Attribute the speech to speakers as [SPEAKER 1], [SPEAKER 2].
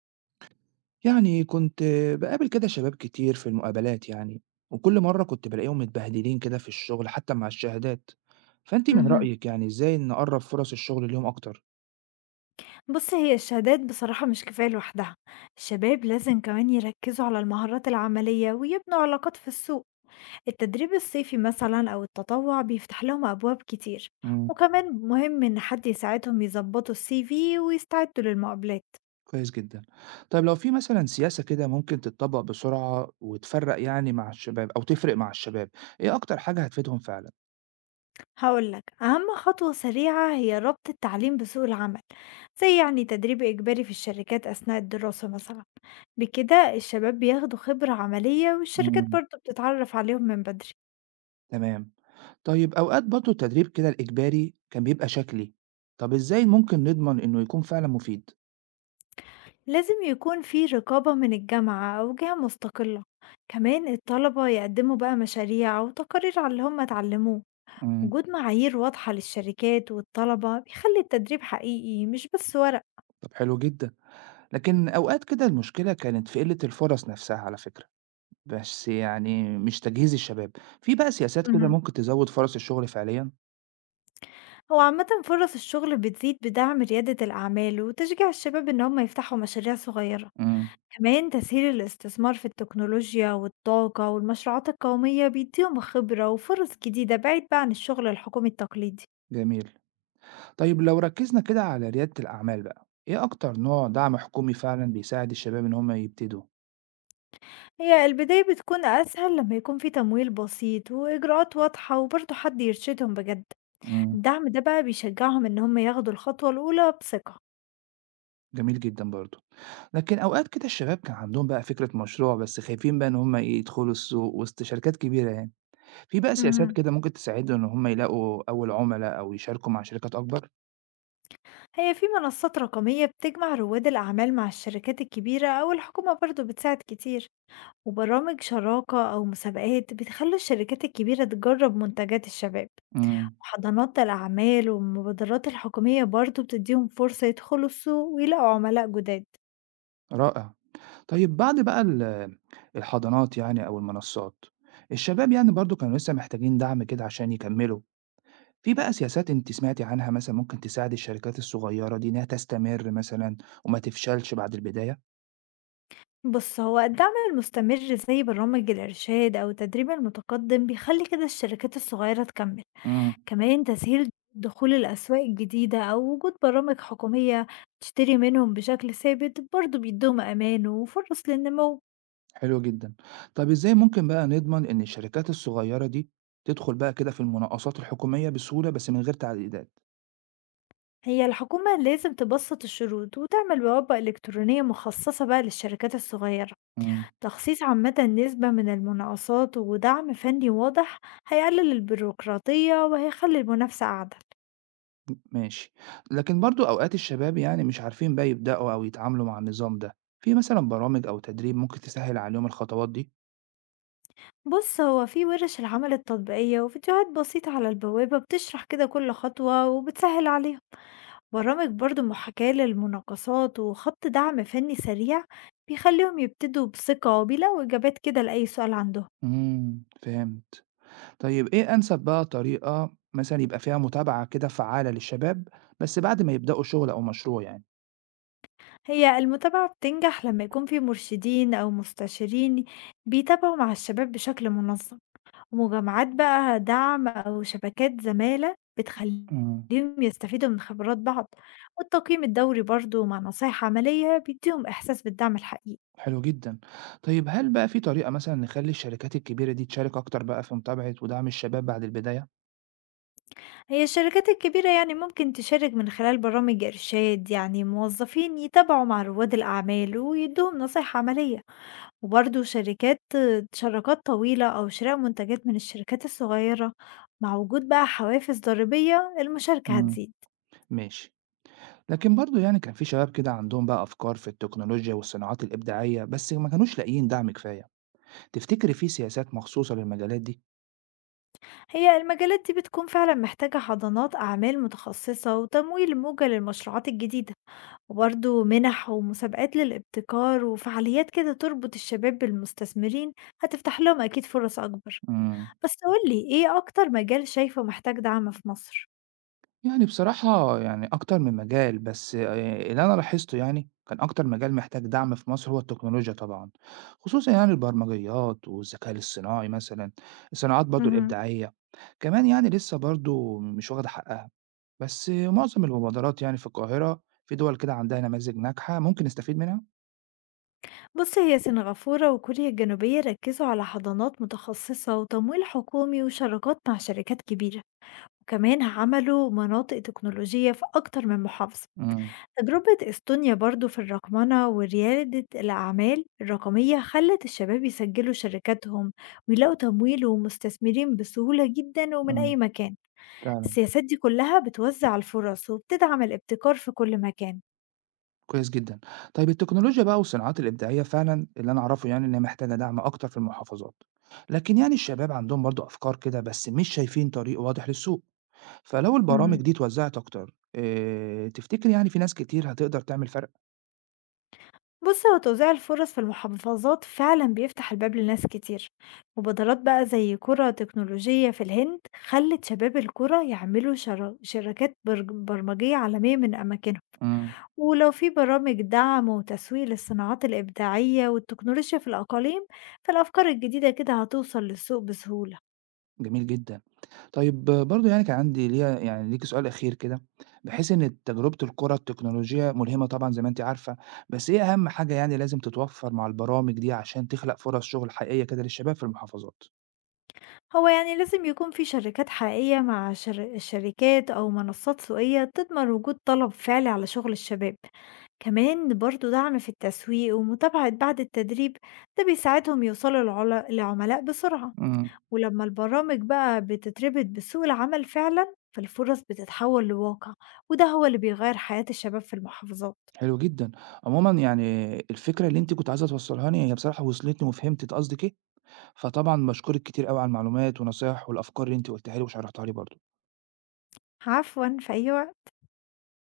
[SPEAKER 1] يعني كنت باقابل كده شباب كتير في المقابلات يعني، وكل مرّة كنت بالاقيهم متبهدلين كده في الشغل حتى مع الشهادات، فأنتِ من
[SPEAKER 2] اهم.
[SPEAKER 1] رأيِك يعني إزاي نقرّب فرص الشغل ليهم أكتر؟
[SPEAKER 2] بُص هي الشهادات بصراحة مش كفاية لوحدها، الشباب لازم كمان يركّزوا على المهارات العملية ويبنوا علاقات في السوق، التدريب الصيفي مثلًا أو التطوع بيفتح لهم أبواب كتير،
[SPEAKER 1] إمم،
[SPEAKER 2] وكمان مهم إن حد يساعدهم يضبطوا الCV ويستعدوا للمقابلات،
[SPEAKER 1] كويس جدًا. طيب لو في مثلًا سياسة كده ممكن تتطبّق بسرعة وتفرّق يعني مع الشباب أو تفرق مع الشباب، إيه أكتر حاجة هتفيدهم فعلًا؟
[SPEAKER 2] هاقول لك أهم خطوة سريعة هي ربط التعليم بسوق العمل، زي يعني تدريب إجباري في الشركات أثناء الدراسة مثلًا، بكده الشباب بياخدوا خبرة عملية والشركات
[SPEAKER 1] إمم،
[SPEAKER 2] برضه بتتعرف عليهم من بدري.
[SPEAKER 1] تمام. طيب أوقات برضه التدريب كده الإجباري كان بيبقى شكلي، طب إزاي ممكن نضمن إنه يكون فعلًا مفيد؟
[SPEAKER 2] لازم يكون في رقابة من الجامعة أو جهة مستقلة، كمان الطلبة يقدموا بقى مشاريع أو تقارير على اللي هم اتعلموه.
[SPEAKER 1] إمم،
[SPEAKER 2] وجود معايير واضحة للشركات والطلبة بيخلي التدريب حقيقي مش بس ورق.
[SPEAKER 1] طب حلو جدًا. لكن أوقات كده المشكلة كانت في قلة الفرص نفسها على فكرة، بس يعني مش تجهيز الشباب، في بقى سياسات كده
[SPEAKER 2] مهم.
[SPEAKER 1] ممكن تزود فرص الشغل فعليًا؟
[SPEAKER 2] هو عامة فرص الشغل بتزيد بدعم ريادة الأعمال وتشجيع الشباب إن هم يفتحوا مشاريع صغيرة.
[SPEAKER 1] إمم،
[SPEAKER 2] كمان تسهيل الاستثمار في التكنولوجيا والطاقة والمشروعات القومية بيديهم خبرة وفرص جديدة بعيد بقى عن الشغل الحكومي التقليدي.
[SPEAKER 1] جميل، طيب لو ركزنا كده على ريادة الأعمال بقى، إيه أكتر نوع دعم حكومي فعلًا بيساعد الشباب إن هم يبتدوا؟
[SPEAKER 2] هي البداية بتكون أسهل لما يكون في تمويل بسيط وإجراءات واضحة وبرضه حد يرشدهم بجد.
[SPEAKER 1] إمم،
[SPEAKER 2] الدعم ده بقى بيشجعهم إن هم ياخدوا الخطوة الأولى بثقة.
[SPEAKER 1] جميل جدًا برضه، لكن أوقات كده الشباب كان عندهم بقى فكرة مشروع بس خايفين بقى إن هم إيه يدخلوا السوق وسط شركات كبيرة يعني، في بقى سياسات
[SPEAKER 2] مهم.
[SPEAKER 1] كده ممكن تساعدهم إن هم يلاقوا أول عملا أو يشاركوا مع شركات أكبر؟
[SPEAKER 2] هي في منصات رقمية بتجمع رواد الأعمال مع الشركات الكبيرة أو الحكومة برضه بتساعد كتير، وبرامج شراكة أو مسابقات بتخلي الشركات الكبيرة تجرب منتجات الشباب.
[SPEAKER 1] إمم،
[SPEAKER 2] وحضانات الأعمال والمبادرات الحكومية برضه بتديهم فرصة يدخلوا السوق ويلاقوا عملاء جداد.
[SPEAKER 1] رائع. طيب بعد بقى الحضانات يعني أو المنصات، الشباب يعني برضه كانوا لسه محتاجين دعم كده عشان يكمّلوا، في بقى سياسات أنتِ سمعتِ عنها مثلًا ممكن تساعد الشركات الصغيّرة دي إنها تستمر مثلًا وما تفشلش بعد البداية؟
[SPEAKER 2] بص هو الدعم المستمر زي برامج الإرشاد أو التدريب المتقدم بيخلي كده الشركات الصغيرة تكمل.
[SPEAKER 1] إمم،
[SPEAKER 2] كمان تسهيل دخول الأسواق الجديدة أو وجود برامج حكومية تشتري منهم بشكل ثابت برضه بيدوهم أمان وفرص للنمو.
[SPEAKER 1] حلو جدًا. طب إزاي ممكن بقى نضمن إن الشركات الصغيّرة دي تدخل بقى كده في المناقصات الحكومية بسهولة بس من غير تعقيدات؟
[SPEAKER 2] هي الحكومة لازم تبسط الشروط وتعمل بوابة إلكترونية مخصصة بقى للشركات الصغيرة.
[SPEAKER 1] إمم.
[SPEAKER 2] تخصيص عامة نسبة من المناقصات ودعم فني واضح هيقلل البيروقراطية وهيخلي المنافسة أعدل.
[SPEAKER 1] ماشي. لكن برضه أوقات الشباب يعني مش عارفين بقى يبدأوا أو يتعاملوا مع النظام ده، في مثلًا برامج أو تدريب ممكن تسهِّل عليهم الخطوات دي؟
[SPEAKER 2] بص هو في ورش العمل التطبيقية وفيديوهات بسيطة على البوابة بتشرح كده كل خطوة وبتسهل عليهم. برامج برضو محاكاة للمناقصات وخط دعم فني سريع بيخليهم يبتدوا بثقة وبيلاقوا إجابات كده لأي سؤال عندهم.
[SPEAKER 1] إمم، فهمت. طيب إيه أنسب بقى طريقة مثلًا يبقى فيها متابعة كده فعّالة للشباب، بس بعد ما يبدأوا شغل أو مشروع يعني؟
[SPEAKER 2] هي المتابعة بتنجح لما يكون في مرشدين أو مستشارين بيتابعوا مع الشباب بشكل منظم. مجمعات بقى دعم أو شبكات زمالة
[SPEAKER 1] إمم،
[SPEAKER 2] بتخلّيهم يستفيدوا من خبرات بعض، والتقييم الدوري برضه مع نصايح عملية بيديهم إحساس بالدعم الحقيقي.
[SPEAKER 1] حلو جدًا. طيب هل بقى في طريقة مثلًا نخلّي الشركات الكبيرة دي تشارك أكتر بقى في متابعة ودعم الشباب بعد البداية؟
[SPEAKER 2] هي الشركات الكبيرة يعني ممكن تشارك من خلال برامج إرشاد، يعني موظفين يتابعوا مع رواد الأعمال ويدوهم نصايح عملية، وبرضه شركات شراكات طويلة أو شراء منتجات من الشركات الصغيرة مع وجود بقى حوافز ضريبية المشاركة
[SPEAKER 1] إمم،
[SPEAKER 2] هتزيد.
[SPEAKER 1] ماشي. لكن برضه يعني كان في شباب كده عندهم بقى أفكار في التكنولوجيا والصناعات الإبداعية بس ما كانوش لاقيين دعم كفاية تفتكري في سياسات مخصوصة للمجالات دي؟
[SPEAKER 2] هي المجالات دي بتكون فعلا محتاجة حضانات أعمال متخصصة وتمويل موجة للمشروعات الجديدة، وبرضه منح ومسابقات للابتكار وفعاليات كده تربط الشباب بالمستثمرين هتفتح لهم أكيد فرص أكبر.
[SPEAKER 1] مم.
[SPEAKER 2] بس قولي إيه أكتر مجال شايفه محتاج دعم في مصر؟
[SPEAKER 1] يعني بصراحة يعني أكتر من مجال بس اللي أنا لاحظته يعني كان أكتر مجال محتاج دعم في مصر هو التكنولوجيا طبعا خصوصا يعني البرمجيات والذكاء الاصطناعي مثلا الصناعات برضه
[SPEAKER 2] مهم.
[SPEAKER 1] الإبداعية كمان يعني لسه برضه مش واخدة حقها بس معظم المبادرات يعني في القاهرة في دول كده عندها نماذج ناجحة ممكن نستفيد منها؟
[SPEAKER 2] بص هي سنغافورة وكوريا الجنوبية ركزوا على حضانات متخصصة وتمويل حكومي وشراكات مع شركات كبيرة، وكمان عملوا مناطق تكنولوجية في أكتر من محافظة.
[SPEAKER 1] مم.
[SPEAKER 2] تجربة إستونيا برضو في الرقمنة وريادة الأعمال الرقمية خلت الشباب يسجلوا شركاتهم ويلاقوا تمويل ومستثمرين بسهولة جدا ومن
[SPEAKER 1] إمم،
[SPEAKER 2] أي مكان.
[SPEAKER 1] فعلًا،
[SPEAKER 2] السياسات دي كلها بتوزع الفرص وبتدعم الابتكار في كل مكان.
[SPEAKER 1] كويس جدًا. طيب التكنولوجيا بقى والصناعات الإبداعية فعلًا اللي أنا أعرفه يعني إنها محتاجة دعم أكتر في المحافظات، لكن يعني الشباب عندهم برضه أفكار كده بس مش شايفين طريق واضح للسوق، فلو البرامج
[SPEAKER 2] مم.
[SPEAKER 1] دي اتوزعت أكتر تفتكر يعني في ناس كتير هتقدر تعمل فرق؟
[SPEAKER 2] بص هو توزيع الفرص في المحافظات فعلا بيفتح الباب لناس كتير. مبادرات بقى زي قرى تكنولوجية في الهند خلت شباب القرى يعملوا شركات برمجية عالمية من أماكنهم.
[SPEAKER 1] إمم.
[SPEAKER 2] ولو في برامج دعم وتسويق للصناعات الإبداعية والتكنولوجيا في الأقاليم فالأفكار الجديدة كده هتوصل للسوق بسهولة.
[SPEAKER 1] جميل جدًا. طيب برضه يعني كان عندي ليا يعني ليكِ سؤال أخير كده، بحيث إن تجربة القرى التكنولوجية ملهمة طبعًا زي ما أنتِ عارفة، بس إيه أهم حاجة يعني لازم تتوفر مع البرامج دي عشان تخلق فرص شغل حقيقية كده للشباب في المحافظات؟
[SPEAKER 2] هو يعني لازم يكون في شركات حقيقية مع الشركات أو منصات سوقية تضمن وجود طلب فعلي على شغل الشباب. كمان برضو دعم في التسويق ومتابعة بعد التدريب، ده بيساعدهم يوصلوا لعملاء بسرعة.
[SPEAKER 1] إمم،
[SPEAKER 2] ولمّا البرامج بقى بتتربط بسوق العمل فعلًا، فالفرص بتتحول لواقع، وده هو اللي بيغيّر حياة الشباب في المحافظات.
[SPEAKER 1] حلو جدًا. عمومًا يعني الفكرة اللي أنتِ كنتِ عايزة توصّليها لي هي بصراحة وصلتني وفهمت أنتِ قصدِك إيه، فطبعًا باشكرِك كتير أوي على المعلومات والنصايح والأفكار اللي أنتِ قُلتيها لي وشرحتيها لي برضه.
[SPEAKER 2] عفوًا، في أي وقت.